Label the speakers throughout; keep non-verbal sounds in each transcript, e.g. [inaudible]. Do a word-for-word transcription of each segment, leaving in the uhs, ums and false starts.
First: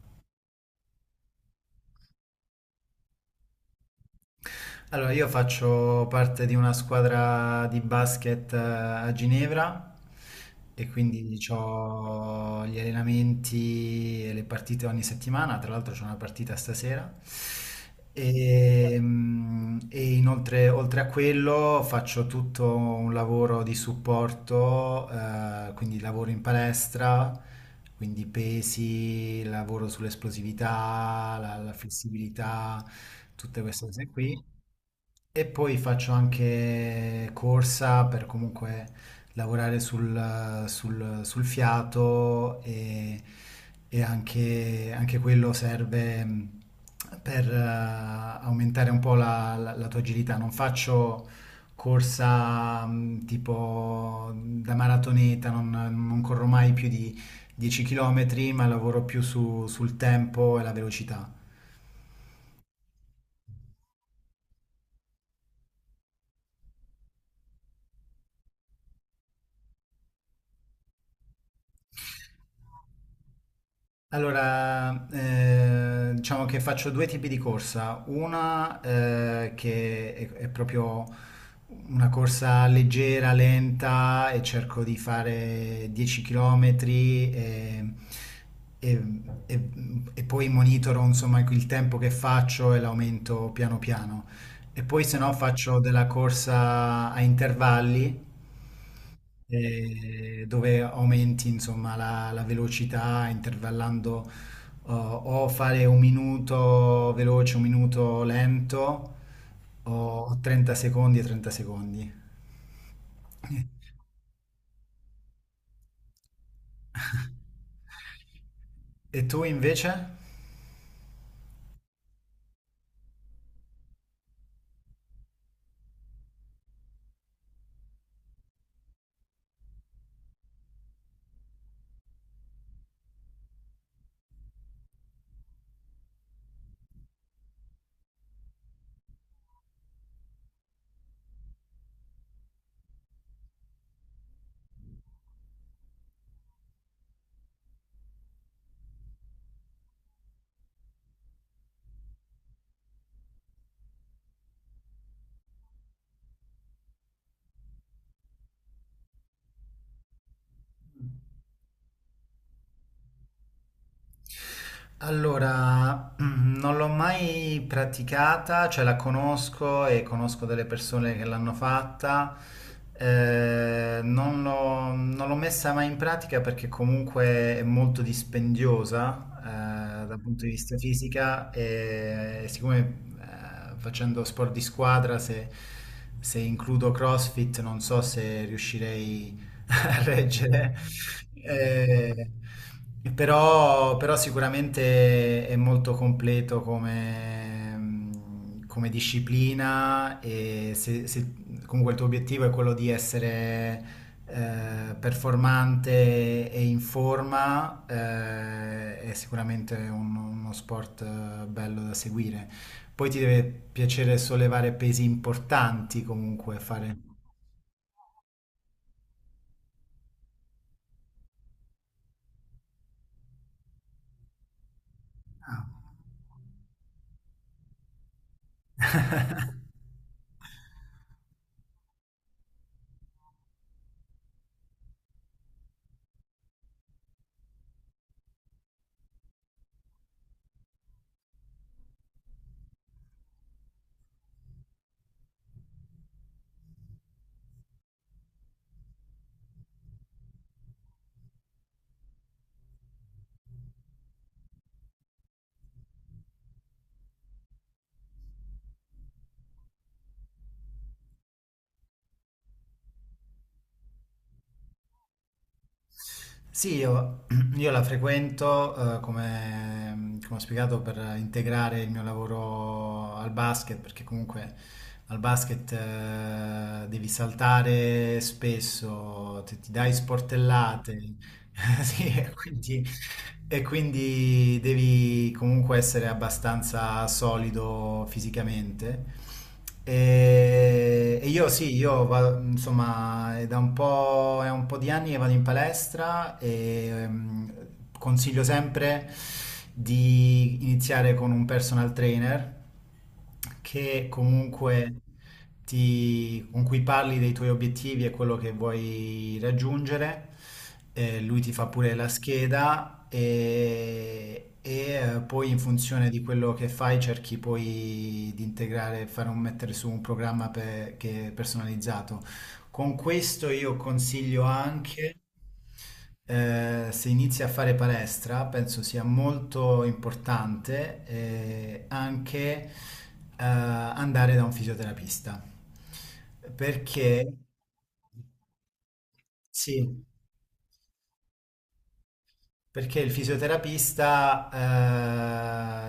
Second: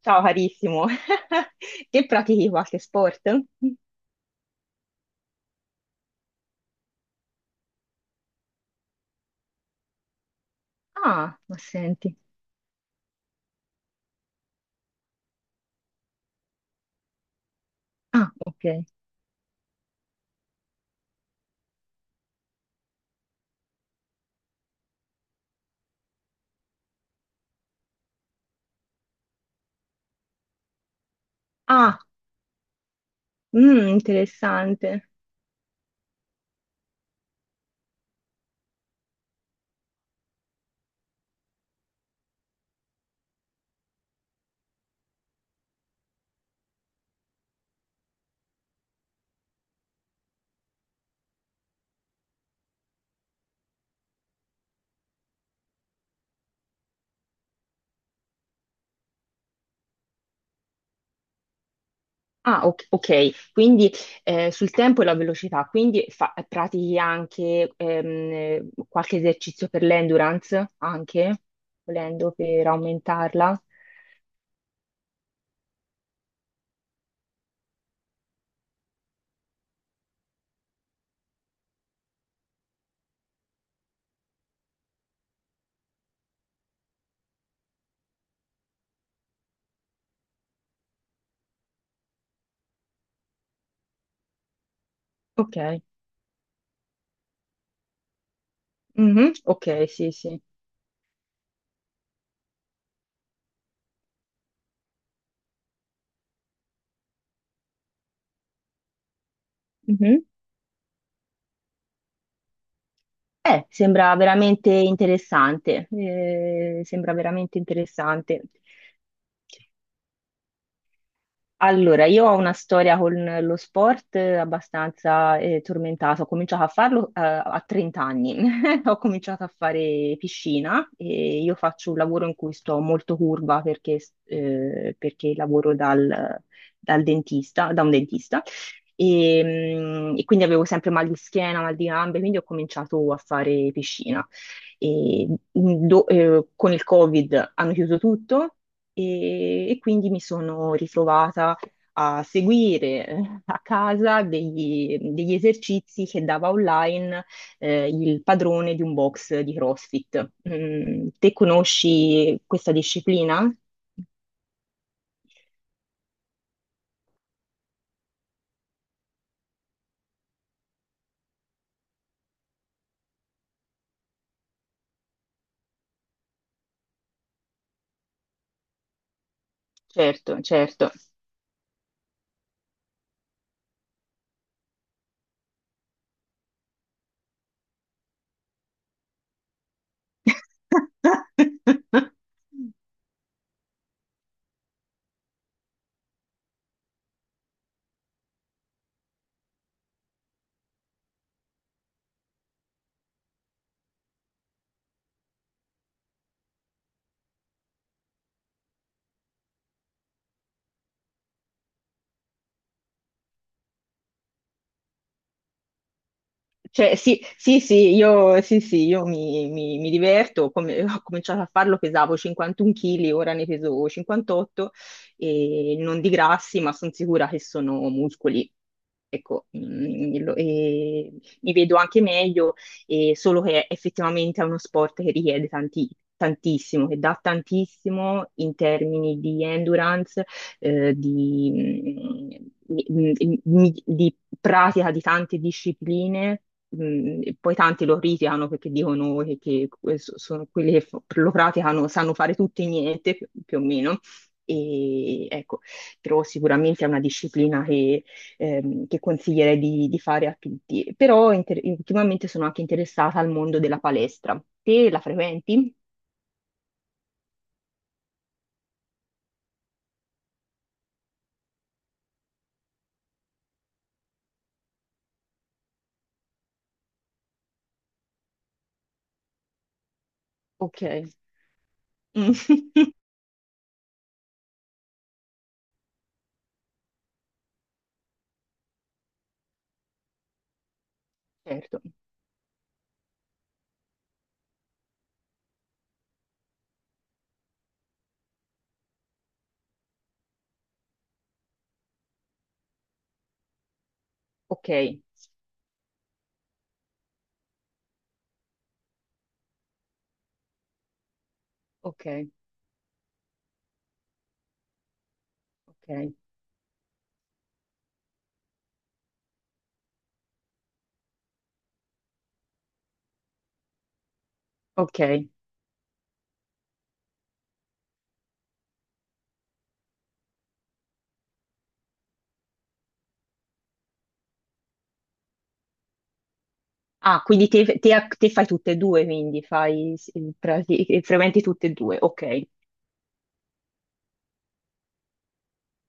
Speaker 1: Ciao carissimo, [laughs] che pratichi qualche sport?
Speaker 2: Allora, io faccio parte di una squadra di basket eh, a Ginevra e quindi
Speaker 1: Ah, ma senti.
Speaker 2: ho gli allenamenti e le partite ogni settimana, tra l'altro c'è una partita stasera.
Speaker 1: Ah, ok.
Speaker 2: E, mm, e inoltre, oltre a quello, faccio tutto un lavoro di supporto, eh, quindi lavoro in palestra, quindi pesi, lavoro sull'esplosività, la la
Speaker 1: Ah,
Speaker 2: flessibilità, tutte queste
Speaker 1: mm,
Speaker 2: cose qui.
Speaker 1: interessante.
Speaker 2: E poi faccio anche corsa per comunque lavorare sul, sul- sul fiato e, e anche, anche quello serve mh, per eh, aumentare un po' la, la- la tua agilità. Non faccio corsa mh, tipo da maratoneta, non, non corro mai più di dieci chilometri, ma lavoro più su- sul tempo e la velocità.
Speaker 1: Ah, ok, ok. Quindi eh, sul tempo e la velocità, quindi fa- pratichi anche ehm, qualche esercizio per l'endurance, anche, volendo per aumentarla.
Speaker 2: Allora, eh, diciamo che faccio due tipi di corsa, una eh, che è, è proprio una corsa leggera, lenta e cerco di fare dieci chilometri e, e- e- e poi monitoro insomma il tempo che faccio e l'aumento piano piano. E poi se no
Speaker 1: Ok,
Speaker 2: faccio della corsa a intervalli
Speaker 1: mhm, ok, sì, sì.
Speaker 2: eh, dove aumenti insomma la la velocità intervallando o o fare un minuto veloce, un minuto lento,
Speaker 1: Mhm.
Speaker 2: o trenta secondi e trenta secondi.
Speaker 1: Eh, sembra veramente interessante, eh, sembra veramente
Speaker 2: [laughs]
Speaker 1: interessante.
Speaker 2: E tu invece?
Speaker 1: Allora, io ho una storia con lo sport eh, abbastanza eh, tormentata. Ho cominciato a farlo eh, a trent'anni anni. [laughs] Ho cominciato a fare piscina e io faccio un lavoro in cui sto molto curva perché, eh, perché lavoro dal, dal dentista, da un dentista. E, mm, e quindi avevo sempre mal di schiena, mal di gambe, quindi ho cominciato a fare piscina. E, mm, do- eh, con il Covid hanno chiuso tutto e, e quindi mi sono ritrovata a seguire eh, a casa degli, degli esercizi che dava online eh, il padrone di un box di CrossFit. Mm, te conosci questa disciplina?
Speaker 2: Allora, [clears throat] mm, non l'ho mai praticata, cioè la conosco e conosco delle persone che l'hanno fatta. Eh, non l'ho non l'ho messa mai in pratica perché comunque è molto dispendiosa, eh, dal
Speaker 1: Certo,
Speaker 2: punto di vista
Speaker 1: certo.
Speaker 2: fisica e siccome eh, facendo sport di squadra, se, se includo CrossFit, non so se riuscirei [laughs] a reggere.
Speaker 1: [laughs]
Speaker 2: Eh, però, però sicuramente è molto completo come, come disciplina e se, se comunque il tuo obiettivo è quello di essere eh, performante e in forma, eh, è sicuramente un- uno sport eh, bello da seguire. Poi ti deve piacere sollevare pesi importanti comunque,
Speaker 1: Cioè,
Speaker 2: fare...
Speaker 1: sì, sì, sì, io, sì, sì, io mi, mi- mi diverto, come- ho cominciato a farlo, pesavo cinquantun chili, ora ne peso cinquantotto
Speaker 2: Ah.
Speaker 1: e non di grassi, ma sono sicura che sono muscoli. Ecco, mm, lo- e mi vedo anche meglio, e solo che effettivamente è uno sport che richiede tanti- tantissimo, che dà tantissimo in termini di endurance, eh, di mm, di- mm, di- di pratica di tante discipline mh, e poi tanti lo criticano perché dicono che, che que- so- sono quelli che fa- lo praticano, sanno fare tutto e niente, più, più o meno. E ecco, però sicuramente è una disciplina che, ehm, che consiglierei di, di fare a tutti. Però inter- ultimamente sono anche interessata al mondo della palestra. Te la frequenti?
Speaker 2: Sì, io, [clears throat] io la frequento, eh, come, come ho spiegato, per integrare il mio lavoro al basket, perché comunque al basket, eh, devi saltare spesso, ti, ti dai
Speaker 1: Ok.
Speaker 2: sportellate, [laughs] sì, e
Speaker 1: Mm.
Speaker 2: quindi,
Speaker 1: [laughs]
Speaker 2: e quindi devi comunque essere abbastanza solido fisicamente. E, e io sì,
Speaker 1: Certo.
Speaker 2: io vado, insomma, è da un po', è un po' di anni che vado in palestra e ehm, consiglio sempre di iniziare con un personal trainer che
Speaker 1: Ok,
Speaker 2: comunque ti- con cui parli dei tuoi obiettivi e quello che vuoi raggiungere. Eh, lui ti fa pure
Speaker 1: ok,
Speaker 2: la scheda e, e, eh, poi in funzione
Speaker 1: ok,
Speaker 2: di quello che fai cerchi poi di integrare, fare un, mettere su un programma pe- che è personalizzato. Con questo io consiglio anche,
Speaker 1: ok.
Speaker 2: eh, se inizi a fare palestra, penso sia molto importante, eh, anche eh, andare da un fisioterapista. Perché
Speaker 1: Ah, quindi te, te a- te fai tutte e due, quindi fai,
Speaker 2: sì.
Speaker 1: s- prati- frequenti tutte e due, ok.
Speaker 2: Perché il fisioterapista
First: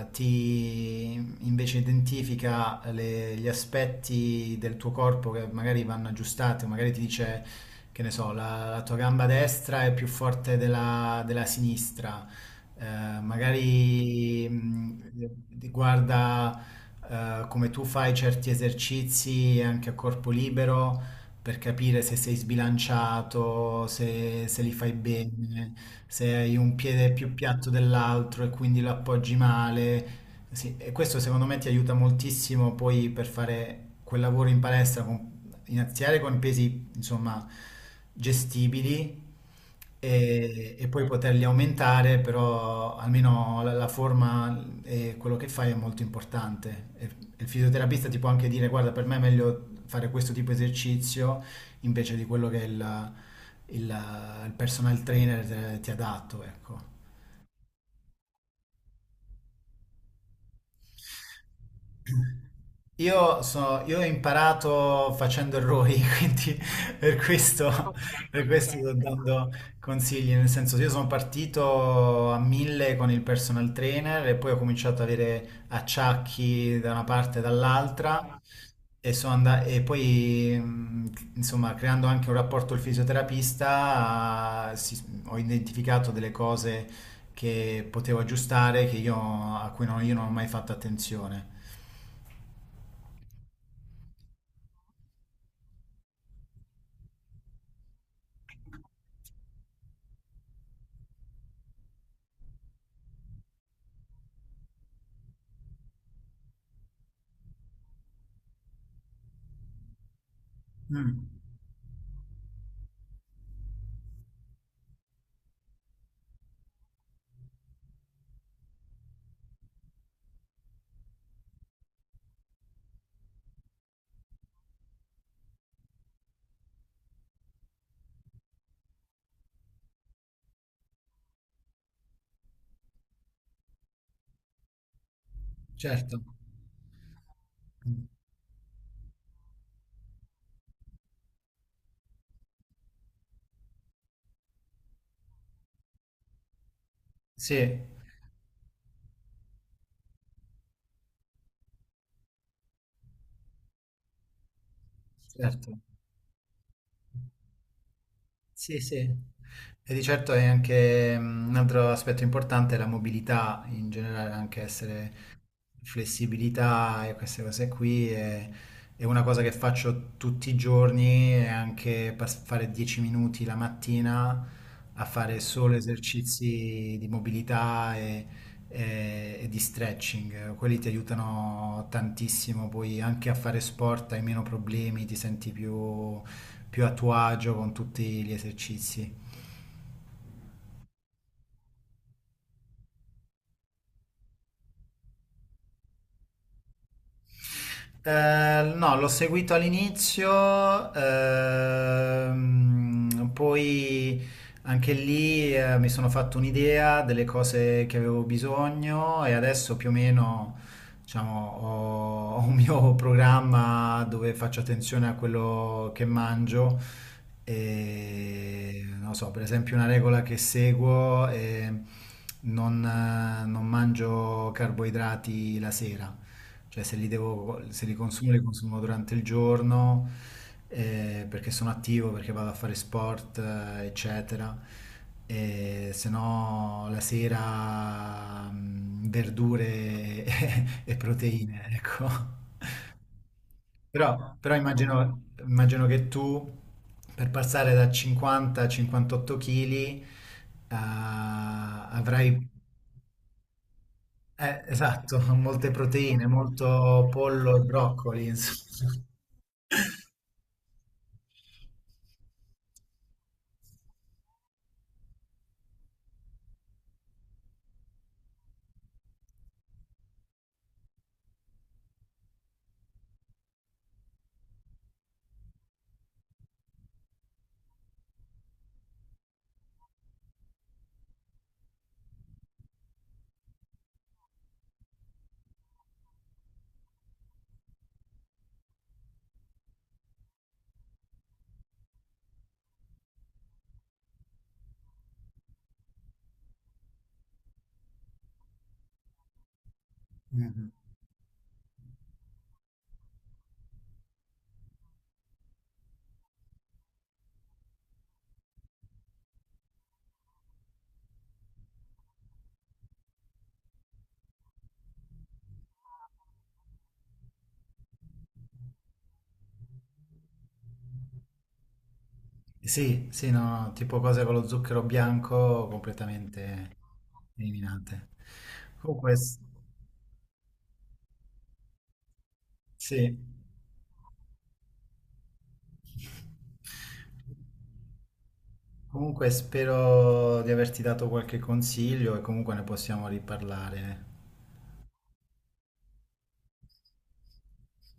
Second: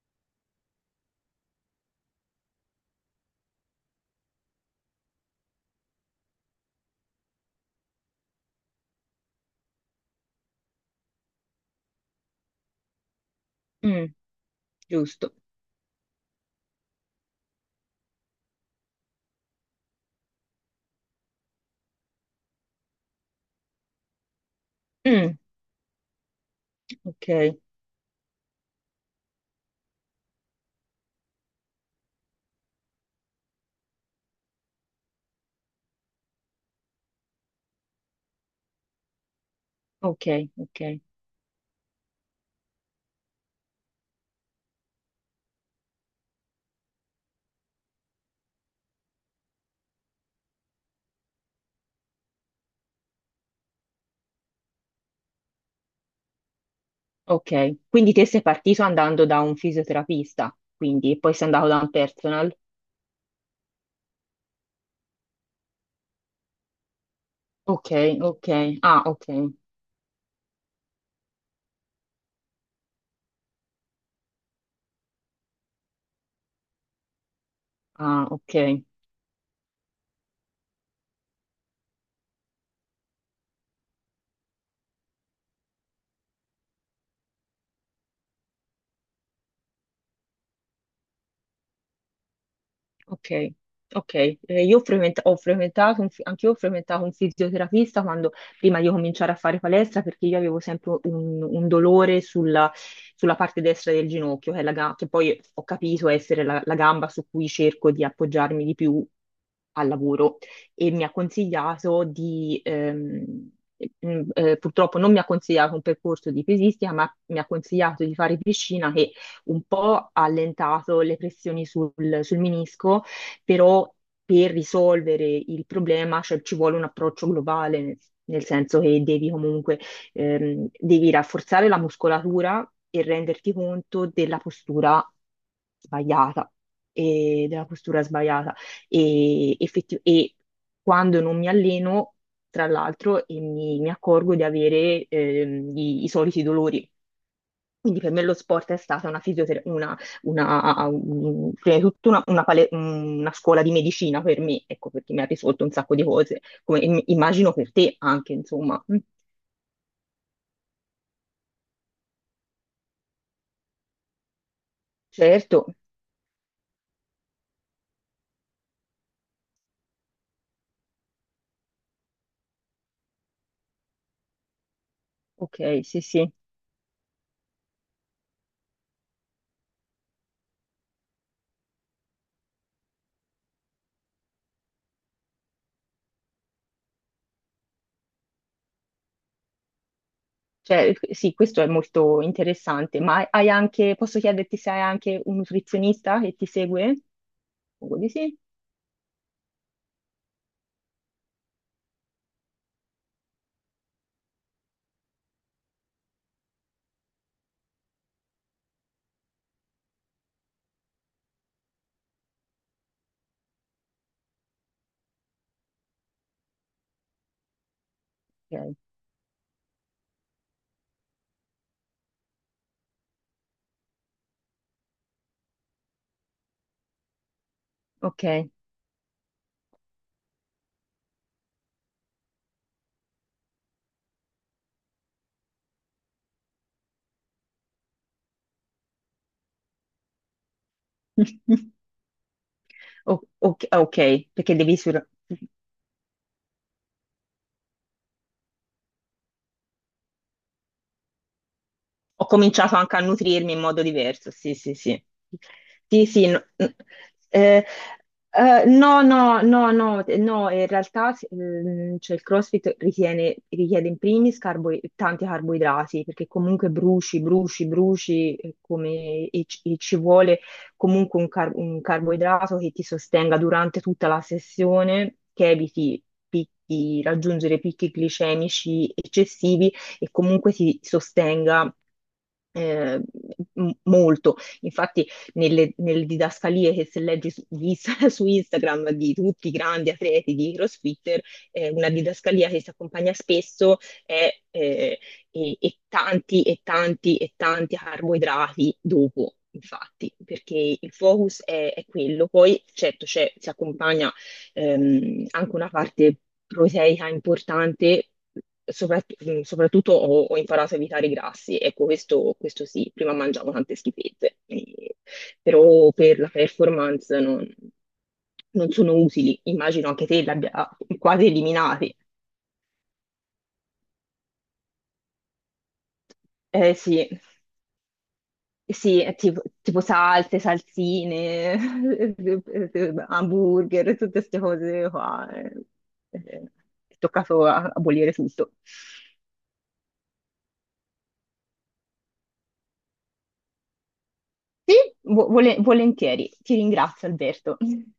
Speaker 2: eh, ti invece identifica le- gli aspetti del tuo corpo che magari vanno aggiustati, o magari ti dice, che ne so, la, la tua gamba destra è più forte della, della sinistra, eh,
Speaker 1: Mm,
Speaker 2: magari
Speaker 1: giusto.
Speaker 2: mh, ti guarda eh, come tu fai certi esercizi anche a corpo libero per capire se sei sbilanciato, se, se li fai
Speaker 1: Mm,
Speaker 2: bene, se hai un piede più
Speaker 1: ok,
Speaker 2: piatto dell'altro e quindi lo appoggi male. Sì, e questo secondo me ti aiuta moltissimo poi per fare quel lavoro in palestra, con- iniziare con pesi insomma gestibili
Speaker 1: ok,
Speaker 2: e,
Speaker 1: ok,
Speaker 2: e poi poterli aumentare, però almeno la, la forma e quello che fai è molto importante. E, e il fisioterapista ti può anche dire, guarda, per me è meglio fare questo tipo di esercizio invece di quello che il, il- il personal trainer te- ti ha dato, ecco.
Speaker 1: ok. Quindi te sei partito andando da un fisioterapista, quindi e poi sei andato da un personal.
Speaker 2: Io, so- io ho imparato facendo errori, [laughs] quindi per questo,
Speaker 1: Ok,
Speaker 2: ok, per
Speaker 1: ok,
Speaker 2: questo, ok, sto
Speaker 1: ah, ok,
Speaker 2: dando consigli, nel senso io sono partito a mille con il personal trainer e poi ho cominciato ad avere acciacchi da una parte e
Speaker 1: ah,
Speaker 2: dall'altra.
Speaker 1: ok.
Speaker 2: E, sono anda- e poi, mh, insomma, creando anche un rapporto al fisioterapista, si- ho identificato delle cose che potevo aggiustare, che io, a cui non, io non ho mai fatto attenzione.
Speaker 1: Ok, ok. Eh, io ho frequent- ho frequentato, un fi- anche io ho frequentato un fisioterapista quando, prima di cominciare a fare palestra perché io avevo sempre un, un dolore sulla, sulla parte destra del ginocchio, che, è la ga- che poi ho capito essere la, la gamba su cui cerco di appoggiarmi di più al lavoro e mi ha
Speaker 2: Mm,
Speaker 1: consigliato di... ehm, mm, eh, purtroppo non mi ha consigliato un percorso di pesistica, ma mi ha consigliato di fare piscina un po' allentato le pressioni sul, sul menisco, però per risolvere il problema, cioè, ci vuole un approccio globale, nel, nel senso che devi comunque ehm, devi rafforzare la muscolatura e renderti conto della postura
Speaker 2: certo.
Speaker 1: sbagliata e della postura sbagliata e, effetti- e quando non mi alleno, tra l'altro, e mi, mi accorgo di avere ehm, i i soliti dolori.
Speaker 2: Sì,
Speaker 1: Quindi per me lo sport è stata una fisioterapia, una, una- un- prima di tutto una, una pale- una scuola di medicina per me, ecco, perché mi ha risolto un
Speaker 2: certo.
Speaker 1: sacco di cose, come im- immagino per te anche,
Speaker 2: Sì,
Speaker 1: insomma.
Speaker 2: sì.
Speaker 1: Mm,
Speaker 2: E di certo è anche, mm, un altro aspetto importante, la mobilità in generale, anche essere
Speaker 1: certo,
Speaker 2: flessibilità e queste cose qui è, è una cosa che faccio tutti i giorni e anche pas- fare dieci minuti la mattina a fare solo
Speaker 1: ok, sì, sì.
Speaker 2: esercizi di mobilità e, e- e di stretching. Quelli ti aiutano tantissimo, poi anche a fare sport hai meno problemi, ti senti più più a tuo agio con tutti gli esercizi.
Speaker 1: Cioè, eh, sì, questo è molto interessante, ma hai anche, posso chiederti se hai anche un nutrizionista che ti segue? Suppongo di sì.
Speaker 2: Eh, no, l'ho seguito all'inizio, ehm, poi anche lì eh, mi sono fatto un'idea delle cose che avevo bisogno e adesso più o meno, diciamo, ho, ho un mio [laughs] programma dove faccio attenzione a quello che mangio
Speaker 1: Ok.
Speaker 2: e non so, per esempio una regola che seguo è non, eh, non mangio carboidrati la sera. Cioè se li devo, se li consumo, li
Speaker 1: Ok.
Speaker 2: consumo durante il giorno, eh, perché sono attivo, perché vado a fare sport, eh, eccetera. E se no la sera, mm, verdure e [laughs] e
Speaker 1: [laughs]
Speaker 2: proteine, ecco.
Speaker 1: O- ok, ok,
Speaker 2: Però, però
Speaker 1: perché devi sur-
Speaker 2: immagino, immagino che tu per passare da cinquanta a cinquantotto chili
Speaker 1: ho
Speaker 2: avrai...
Speaker 1: cominciato anche a nutrirmi in modo diverso, sì,
Speaker 2: eh,
Speaker 1: sì, sì.
Speaker 2: esatto, [laughs] molte
Speaker 1: Sì,
Speaker 2: proteine,
Speaker 1: sì, no, n-
Speaker 2: molto pollo e
Speaker 1: eh,
Speaker 2: broccoli,
Speaker 1: eh,
Speaker 2: insomma.
Speaker 1: no, no, no, no,
Speaker 2: [laughs]
Speaker 1: eh, no, in realtà ehm, cioè, il CrossFit ritiene- richiede in primis carbo- tanti carboidrati, perché comunque bruci, bruci, bruci, eh, come, e, ci e ci vuole comunque un, car- un carboidrato che ti sostenga durante tutta la sessione, che eviti picchi- raggiungere picchi glicemici eccessivi e comunque si sostenga eh, m- molto. Infatti, nelle, nelle didascalie che se leggi su, di Inst- [laughs] su Instagram di tutti i grandi atleti di CrossFitter, eh, una didascalia che si accompagna spesso è eh, e, e tanti e tanti e tanti carboidrati dopo. Infatti,
Speaker 2: Mhm.
Speaker 1: perché il focus è, è quello, poi certo c'è- si accompagna ehm, anche una parte proteica importante, soprat- mh, soprattutto ho, ho imparato a evitare i grassi, ecco questo, questo sì, prima mangiavo tante schifezze, eh, però per la performance non, non sono utili, immagino anche te li abbia quasi eliminati.
Speaker 2: Sì, sì, no, tipo cose con lo zucchero bianco
Speaker 1: Eh
Speaker 2: completamente
Speaker 1: sì,
Speaker 2: eliminate.
Speaker 1: sì, è
Speaker 2: Comunque, s-
Speaker 1: tipo, tipo salse, salsine, [laughs]
Speaker 2: sì.
Speaker 1: hamburger, tutte queste cose qua. Eh. Eh, è toccato a- abolire tutto.
Speaker 2: Comunque spero di averti dato qualche consiglio e comunque ne possiamo riparlare.
Speaker 1: Sì, vo- vole- volentieri. Ti ringrazio, Alberto. [laughs]